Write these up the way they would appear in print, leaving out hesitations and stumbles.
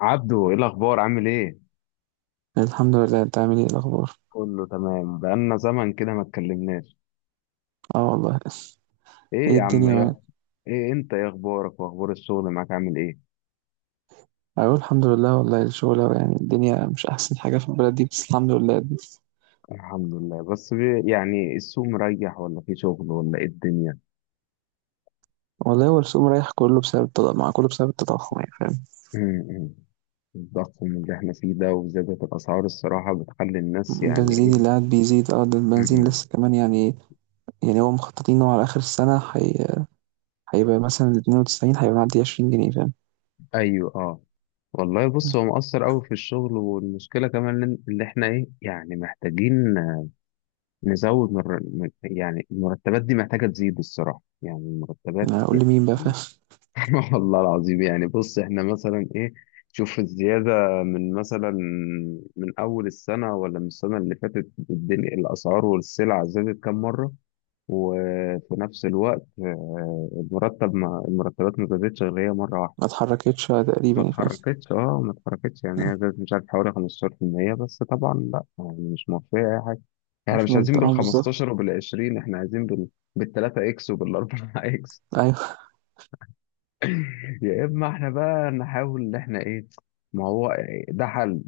عبدو ايه الاخبار عامل ايه؟ الحمد لله، انت عامل ايه الاخبار؟ كله تمام، بقالنا زمن كده ما اتكلمناش. اه والله. ايه ايه يا عم الدنيا معاك؟ ايه؟ ايه انت ايه اخبارك واخبار الشغل معاك عامل ايه؟ اقول الحمد لله والله. الشغل يعني الدنيا مش احسن حاجه في البلد دي، بس الحمد لله. الحمد لله. بس يعني السوق مريح ولا في شغل ولا ايه الدنيا؟ والله هو السوق رايح كله بسبب التضخم، يعني فاهم. أمم. الضخم اللي احنا فيه ده وزيادة الاسعار الصراحة بتخلي الناس يعني البنزين ايه. اللي قاعد بيزيد، اه ده البنزين أمم. لسه كمان يعني. يعني هو مخططين انه على اخر السنه هيبقى مثلا 92، هيبقى معدي 20 جنيه فاهم. ايوه اه. والله بص هو مؤثر قوي في الشغل، والمشكله كمان اللي احنا ايه يعني محتاجين نزود يعني المرتبات دي محتاجة تزيد الصراحة، يعني المرتبات انا اقول لي يعني. مين بقى فاهم. والله العظيم يعني بص احنا مثلا ايه. شوف الزيادة من مثلا، من أول السنة ولا من السنة اللي فاتت، الدنيا الأسعار والسلع زادت كام مرة؟ وفي نفس الوقت آه، المرتبات ما زادتش غير هي مرة واحدة. ما اتحركتش تقريبا يعني فاهم. ما اتحركتش، يعني هي زادت مش عارف حوالي 15% بس طبعا، لا يعني مش موفية اي حاجة. احنا مش مش عايزين منطقه بال بالظبط. 15 وبال 20، احنا عايزين بال 3 اكس وبال 4 اكس. ايوه يا اما احنا بقى نحاول ان احنا ايه. ما هو ده حل،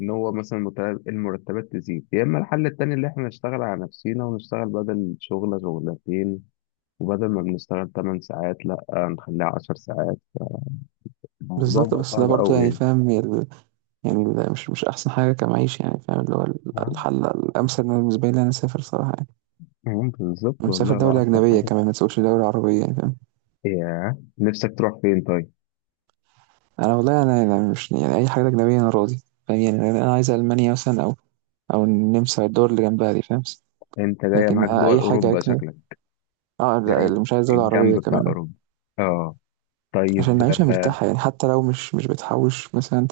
ان هو مثلا المرتبات تزيد، يا اما الحل التاني اللي احنا نشتغل على نفسينا ونشتغل بدل شغلة شغلتين، وبدل ما بنشتغل 8 ساعات لا نخليها 10 ساعات. الموضوع بالظبط، بقى بس ده صعب برضو يعني قوي فاهم. يعني ده مش احسن حاجه كمعيشه يعني فاهم. اللي هو يعني. الحل الامثل بالنسبه لي إن انا اسافر صراحه يعني. مم، بالظبط انا مسافر والله هو دوله احسن اجنبيه، حاجه. كمان ما تسوقش دوله عربيه يعني فاهم. ياه، نفسك تروح فين طيب؟ انا والله، انا يعني مش يعني اي حاجه اجنبيه انا راضي فاهم. يعني انا عايز المانيا مثلا، او النمسا، الدول اللي جنبها دي فاهم. انت جايه لكن معاك دول اي حاجه اوروبا اجنبيه. شكلك. اه لا، جاي اللي مش عايز دولة عربية الجنب بتاع كمان أهو. اوروبا، اه. عشان طيب نعيشها آه. مرتاحة، يعني حتى لو مش بتحوش مثلا.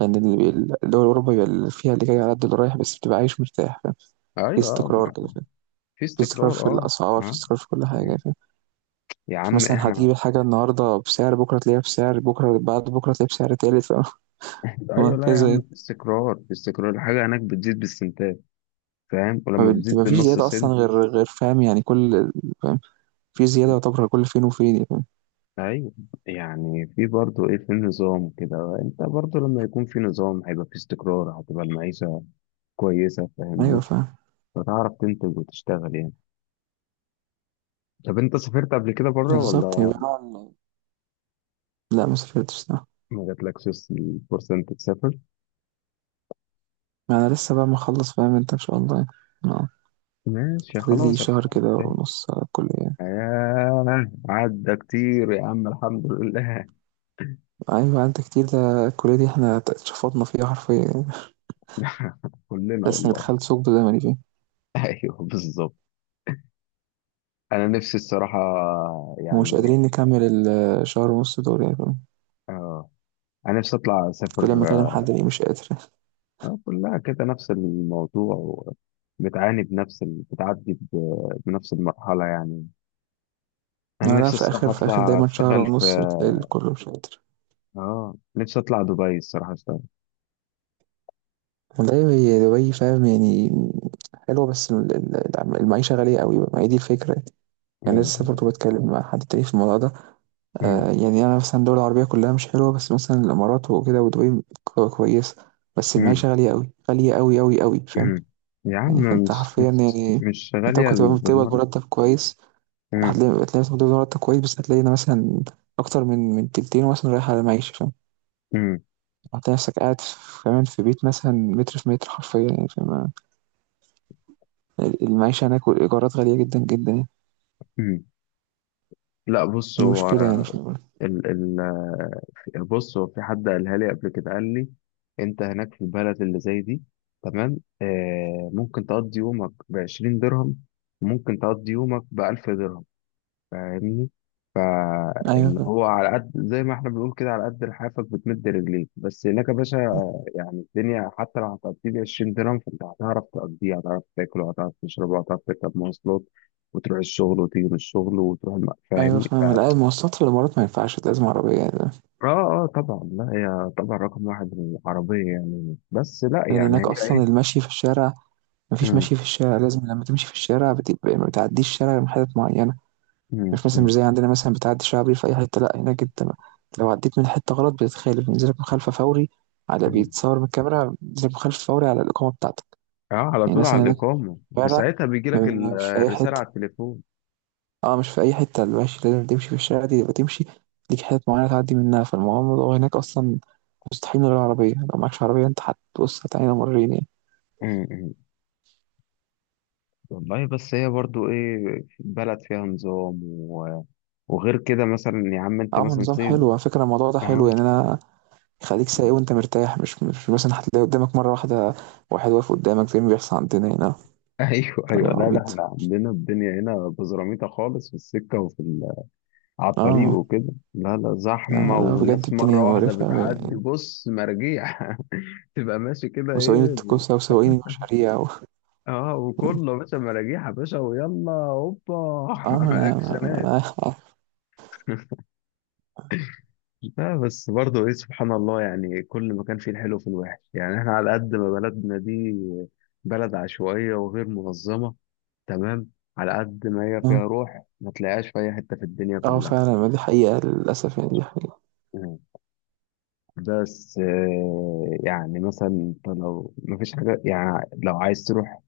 لأن يعني الدول الأوروبية بيبقى اللي فيها اللي جاي على قد اللي رايح، بس بتبقى عايش مرتاح فاهم. في ايوه آه، استقرار كده فاهم. في في استقرار استقرار في اه. الأسعار، في اه. استقرار في كل مم. حاجة. يا عم مثلا احنا. هتجيب الحاجة النهاردة بسعر، بكرة تلاقيها بسعر، بكرة بعد بكرة تلاقيها بسعر تالت فاهم؟ ايوه لا يا وهكذا عم، يعني. في استقرار، في استقرار، الحاجه هناك بتزيد بالسنتات، فاهم؟ ولما بتزيد ما فيش بالنص زيادة أصلا سنت. غير فاهم، يعني كل فاهم. في زيادة يعتبر كل فين وفين يعني. ايوه. يعني في برضه ايه، في نظام كده، انت برضه لما يكون في نظام هيبقى في استقرار، هتبقى المعيشه كويسه أيوه فاهمني. فاهم. فتعرف تنتج وتشتغل يعني. طب انت سافرت قبل كده بره بالظبط، ولا؟ يبقى نوع لا ما سافرتش لا. ما جاتلكش الفرصة انت تسافر؟ ما أنا لسه بقى مخلص فاهم أنت إن شاء الله يعني. آه. ماشي، فاضل لي خلاص الحمد شهر كده لله. ونص على الكلية يعني. آه عدى كتير يا عم، الحمد لله. أيوة أنت كتير، ده الكلية دي إحنا اتشفطنا فيها حرفيا يعني. كلنا بس أنا والله. دخلت ثقب زمني فيه ايوه بالظبط. انا نفسي الصراحة ومش يعني، قادرين نكمل الشهر ونص دول يعني فاهم؟ اه انا نفسي اطلع اسافر. كل ما أكلم حد يلاقيه مش قادر. آه، كلها كده نفس الموضوع، بتعاني بنفس بتعدي بنفس المرحلة يعني. انا ما لا، نفسي في آخر الصراحة في آخر اطلع دايما شهر اشتغل في، ونص بتلاقي الكل مش قادر. اه نفسي اطلع دبي الصراحة اشتغل. والله هي دبي فاهم يعني. حلوة، بس المعيشة غالية قوي، ما هي دي الفكرة يعني. أنا مم. لسه برضه بتكلم مع حد تاني في الموضوع ده. مم. آه يعني أنا مثلا الدول العربية كلها مش حلوة، بس مثلا الإمارات وكده ودبي كويسة. بس مم. المعيشة غالية قوي، غالية قوي قوي قوي فاهم. مم. يا يعني عم فأنت مش حرفيا مش يعني مش أنت غالية ممكن تبقى بتقبض بالمرة. مرتب كويس. مم. هتلاقي مثلا بتقبض مرتب كويس، بس هتلاقي إن مثلا أكتر من تلتين مثلا رايح على المعيشة فاهم. مم. انت نفسك قاعد كمان في بيت مثلا متر في متر حرفيا يعني فاهم. المعيشة هناك والإيجارات غالية جدا جدا يعني. مم. لا بص دي هو مشكلة يعني في البلد. ال، بص هو في حد قالها لي قبل كده قال لي انت هناك في البلد اللي زي دي تمام، آه ممكن تقضي يومك بعشرين درهم، ممكن تقضي يومك بألف درهم، فاهمني؟ أيوة فاللي فاهم. هو على قد زي ما احنا بنقول كده، على قد لحافك بتمد رجليك، بس هناك يا باشا يعني الدنيا حتى لو هتقضي لي 20 درهم فانت هتعرف تقضيها، هتعرف تاكل وهتعرف تشرب وهتعرف تركب مواصلات وتروح الشغل وتيجي من الشغل وتروح أيوة فاهمني؟ فاهم. اه. لا المواصلات في الإمارات ما ينفعش، لازم عربية يعني فاهم؟ اه طبعا، لا هي طبعا رقم واحد العربية يعني، بس لا لأن يعني هناك هي أصلا ايه. المشي في الشارع، مفيش مم، مشي في الشارع، لازم لما تمشي في الشارع بتبقى ما بتعديش الشارع من حتت معينة. مم، مش مم، زي عندنا، مثلا بتعدي شعبي في أي حتة، لا هناك أنت لو عديت من حتة غلط بتتخالف، بينزلك مخالفة فوري، على مم. بيتصور من الكاميرا بينزلك مخالفة فوري على الإقامة بتاعتك. اه على يعني طول على مثلا هناك في الإقامة، في الشارع ساعتها بيجي لك مش في أي الرسالة حتة. على التليفون. اه مش في أي حتة، المشي لازم تمشي في الشارع دي يبقى تمشي، ليك حتت معينة تعدي منها. فالموضوع هناك أصلا مستحيل من غير عربية، لو معكش عربية أنت هتبص هتعاني مرين يعني. مم، مم. والله بس هي برضو ايه، بلد فيها نظام و... وغير كده مثلا يا عم انت عامل مثلا نظام سيب. حلو على فكرة، الموضوع ده حلو اه. يعني. أنا يخليك سايق وأنت مرتاح، مش مثلا هتلاقي قدامك مرة واحدة واحد واقف قدامك زي ما بيحصل عندنا هنا. ايوه كلام ايوه، لا ده عبيط. احنا عندنا الدنيا هنا بزراميطه خالص، في السكه وفي على الطريق اه وكده، لا لا لا زحمه، لا، بجد والناس مره الدنيا واحده مقرفة بتعدي يعني. بص مراجيح. تبقى ماشي كده ايه. وسواقين التكوسة وسواقين المشاريع و... اه وكله باشا مراجيح يا باشا ويلا هوبا. اه ما أنا اكشنات. ما أنا- لا بس برضه ايه، سبحان الله يعني، كل ما كان فيه الحلو في الوحش. يعني احنا على قد ما بلدنا دي بلد عشوائية وغير منظمة تمام، على قد ما هي فيها آه. روح ما تلاقيهاش في اي حتة في الدنيا اه كلها. فعلا، ما دي حقيقة للأسف يعني، دي حقيقة. مم. بس آه، يعني مثلا انت لو ما فيش حاجة، يعني لو عايز تروح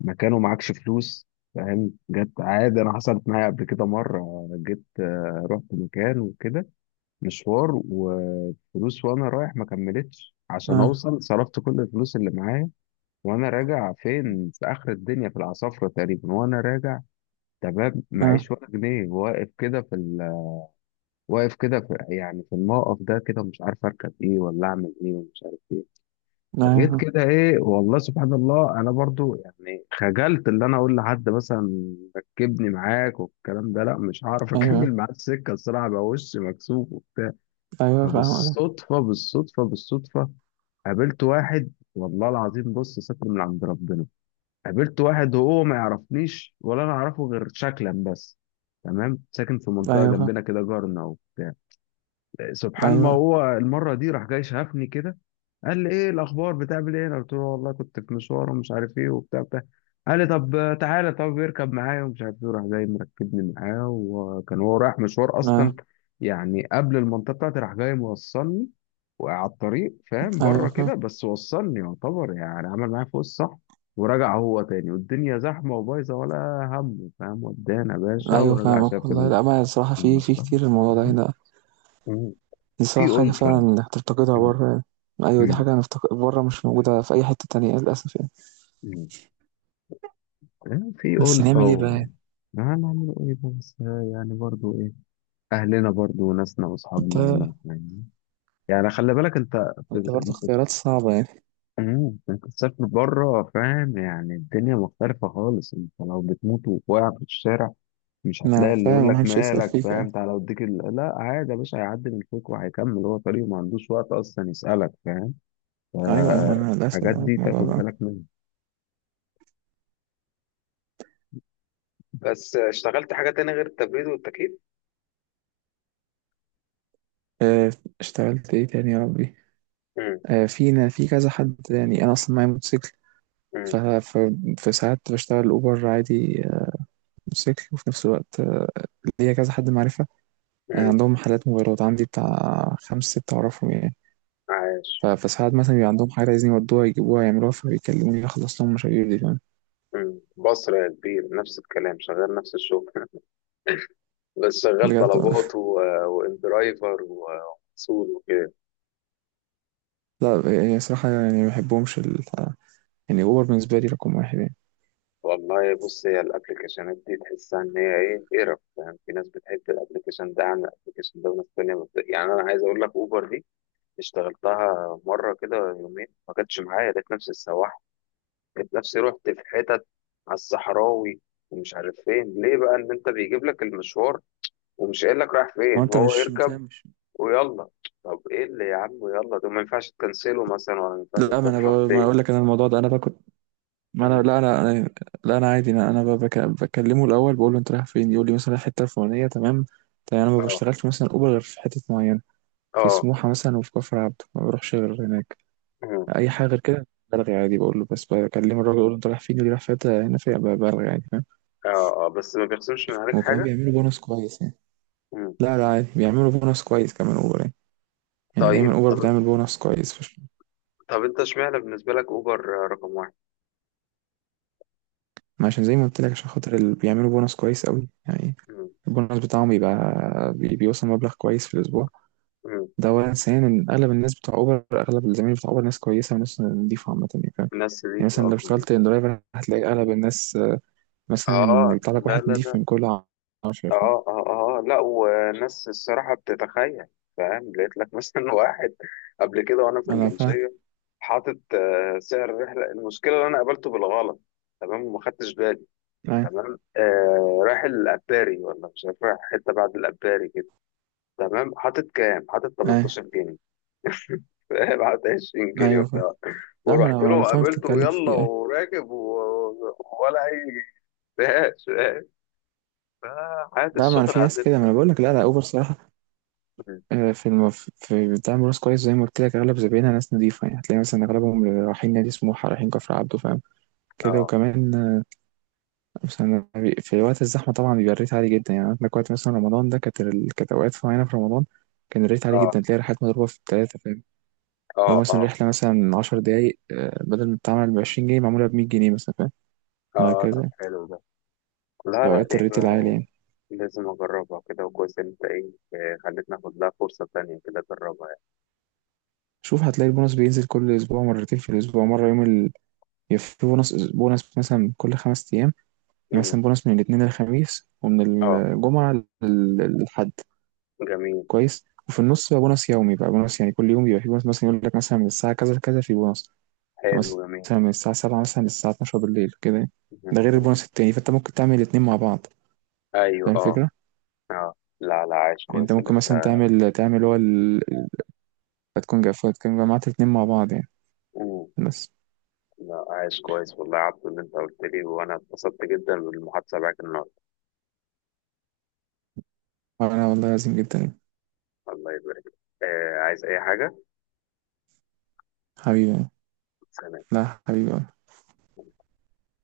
مكان ومعكش فلوس، فاهم؟ جت عادي، انا حصلت معايا قبل كده مرة. جيت آه، رحت مكان وكده مشوار، وفلوس وانا رايح ما كملتش عشان اه اوصل، صرفت كل الفلوس اللي معايا. وانا راجع فين، في اخر الدنيا في العصافرة تقريبا. وانا راجع تمام، اه. معيش ولا جنيه، واقف كده في واقف كده يعني في الموقف ده كده مش عارف اركب ايه ولا اعمل ايه ومش عارف ايه. فجيت أيوه كده ايه، والله سبحان الله انا برضو يعني خجلت اللي انا اقول لحد مثلا ركبني معاك والكلام ده، لا مش هعرف. اكمل أيوه. معاه السكه الصراحه بقى، وشي مكسوف. أيوه فاهم. فبالصدفة بالصدفة بالصدفة قابلت واحد، والله العظيم بص، ستر من عند ربنا. قابلت واحد وهو ما يعرفنيش ولا انا اعرفه غير شكلا بس، تمام، ساكن في منطقة أيوه فاهم. جنبنا كده جارنا اهو. سبحان، ما أيوه هو المره دي راح جاي شافني كده، قال لي ايه الاخبار بتعمل ايه؟ انا قلت له والله كنت في مشوار ومش عارف ايه وبتاع بتاع. قال لي طب تعالى طب اركب معايا ومش عارف ايه. راح جاي مركبني معاه، وكان هو رايح مشوار اه. اصلا، يعني قبل المنطقه بتاعتي، راح جاي موصلني وعلى الطريق فاهم، بره أيوه كده فاهم. بس وصلني، يعتبر يعني عمل معايا فوق الصح. ورجع هو تاني والدنيا زحمه وبايظه ولا هم، فاهم؟ ودانا يا باشا أيوه ورجع شاف فاهمك والله. لا ما الصراحة في المصلحه. كتير الموضوع ده هنا. مم. دي في صراحة حاجة فعلا ألفة. إنك تفتقدها مم. بره يعني. أيوه، دي مم. حاجة هنفتقد بره مش موجودة في أي حتة تانية للأسف يعني. مم. يعني في بس ألفة نعمل إيه و... بقى يعني؟ هنعمل إيه بقى؟ بس آه، يعني برضو إيه، أهلنا برضو وناسنا أنت وأصحابنا هنا يعني. يعني خلي بالك أنت، أنت برضه أنت. اختيارات صعبة يعني. مم. أنت تسافر بره فاهم يعني الدنيا مختلفة خالص. أنت لو بتموت وواقع في الشارع مش ما هتلاقي اللي يقول فاهم لك محدش يسأل مالك، فيك يعني. فاهم؟ تعالى أوديك لا، عادي يا باشا، هيعدي من فوق وهيكمل هو طريقه، ما عندوش وقت أصلا يسألك فاهم. أيوه أيوه، أنا للأسف الحاجات أنا في دي الموضوع تاخد ده. بالك منها. بس آه، اشتغلت حاجة تانية غير التبريد والتكييف؟ آه، اشتغلت إيه تاني يا ربي. مم. آه، فينا في كذا حد يعني، انا اصلا معايا موتوسيكل. مم. ف... ف... فساعات بشتغل اوبر عادي آه، موتوسيكل، وفي نفس الوقت آه، ليا كذا حد معرفه، آه، امم. عندهم محلات موبايلات، عندي بتاع خمس ست اعرفهم يعني. عايش. فساعات مثلا بيبقى عندهم حاجه عايزين يودوها يجيبوها يعملوها، فبيكلموني اخلص لهم مشاوير دي فاهم. امم. بصرة يا كبير، نفس الكلام، شغال نفس الشغل. بس شغال بجد طلبات والله. و... وان درايفر ومسؤول وكده. لا، يعني صراحه يعني ما بحبهمش. يعني اوبر بالنسبه لي رقم واحد يعني. والله بص، هي الابلكيشنات دي تحسها ان هي ايه قرف يعني، في ناس بتحب الابلكيشن ده عن الابلكيشن ده، وناس تانية يعني انا عايز اقول لك اوبر دي اشتغلتها مرة كده يومين، ما كانتش معايا، لقيت نفسي السواح. لقيت نفسي رحت في حتت على الصحراوي ومش عارف فين، ليه بقى ان انت بيجيب لك المشوار ومش قايل لك رايح فين، ما انت هو مش بتاع اركب مش ويلا. طب ايه اللي يا عم يلا ده، ما ينفعش تكنسله مثلا ولا ما ينفعش لا، تضغط ما أنا اقول ايه؟ لك انا الموضوع ده انا باكل. ما انا مم. لا انا أنا- لا انا عادي، انا بكلمه الاول بقول له انت رايح فين، يقول لي مثلا رايح الحته الفلانيه تمام. تمام، انا ما اه بشتغلش مثلا اوبر غير في حته معينه، في اه. سموحه مثلا وفي كفر عبده، ما بروحش غير هناك. مم. اي حاجه غير كده بلغي عادي. بقول له، بس بكلم الراجل اقول له انت رايح فين، يقول لي رايح في حته هنا، في بلغي عادي فاهم. اه اه بس ما بيخصمش من عليك وكمان حاجة. بيعملوا بونص كويس يعني. مم. لا لا، عادي بيعملوا بونص كويس كمان اوبر يعني. يعني طيب. دايما اوبر طب بتعمل بونص كويس طب انت اشمعنى بالنسبة لك اوبر رقم واحد؟ ما عشان زي ما قلت لك، عشان خاطر اللي بيعملوا بونص كويس قوي يعني. مم. البونص بتاعهم بيبقى بيوصل مبلغ كويس في الاسبوع. مم. ده أولا. ثانيا، أغلب الناس بتوع أوبر، أغلب الزمايل بتوع أوبر، ناس كويسة وناس نضيفة عامة يعني فاهم. ناس دي يعني في مثلا اه لو اشتغلت كوميدي. درايفر هتلاقي أغلب الناس آه، مثلا آه، يطلع لك لا واحد لا نضيف لا. من كل 10 فاهم. اه اه اه، لا وناس الصراحة بتتخيل فاهم، لقيت لك مثلا واحد قبل كده وانا في أنا فاهم. المنشية، حاطط آه، سعر الرحلة، المشكلة اللي انا قابلته بالغلط تمام وما خدتش بالي، أيوة تمام آه رايح الأباري ولا مش عارف رايح حتة بعد الأباري كده تمام. حاطط كام؟ حاطط أيوة. 18 جنيه. فاهم، حاطط 20 جنيه أيوه فاهم. وبتاع. لا ما أنا ورحت ما له أنا فاهم وقابلته بتتكلم في ويلا إيه أيوة. وراكب و... ولا أي جنيه. فاهم. فحياة لا، ما أنا الشغل في ناس عندنا. كده ما أنا بقول لك، لا لا أوبر صراحة آه، في في بتعمل ناس كويس زي ما قلت لك، أغلب زباينها ناس نضيفة يعني، هتلاقي مثلا أغلبهم رايحين نادي سموحة رايحين كفر عبده فاهم. كده اه وكمان. بس أنا في وقت الزحمة طبعا بيبقى الريت عالي جدا يعني، عندك وقت مثلا رمضان ده، كانت كانت أوقات معينة في رمضان كان الريت عالي اه جدا، تلاقي رحلات مضروبة في التلاتة فاهم. اه لو مثلا اه رحلة مثلا 10 دقايق آه، بدل ما تتعمل بـ20 جنيه معمولة بـ100 جنيه مثلا فاهم. اه. طب وهكذا، حلو ده. لا لا، أوقات الريت يبقى العالي يعني. لازم اجربها كده، وكويس إن انت ايه، آه، خلتني اخد لها فرصة تانية كده اجربها يعني. شوف، هتلاقي البونص بينزل كل أسبوع مرتين في الأسبوع، مرة يوم. يبقى في بونص مثلا كل 5 أيام. يعني مم. مثلا بونص من الاثنين للخميس، ومن اه. الجمعة للحد. جميل. كويس، وفي النص بقى بونص يومي، بقى بونص يعني كل يوم بيبقى في بونص مثلا يقول لك مثلا من الساعة كذا لكذا في بونص، حلو جميل. مثلا من الساعة 7 مثلا للساعة 12 بالليل كده يعني. ده غير البونص التاني، فانت ممكن تعمل الاتنين مع بعض ايوه فاهم اه الفكرة؟ اه. لا لا عايش يعني انت كويس اللي ممكن انت. مثلا تعمل هو. هتكون تكون جمعت الاتنين مع بعض يعني. مم. بس. لا عايش كويس والله يا عبدو اللي انت قلت لي، وانا اتبسطت جدا بالمحادثه معاك النهارده. انا والله عظيم جدا يعني. الله يبارك لك. آه عايز اي حاجه؟ حبيبي يعني. سلام. لا حبيبي.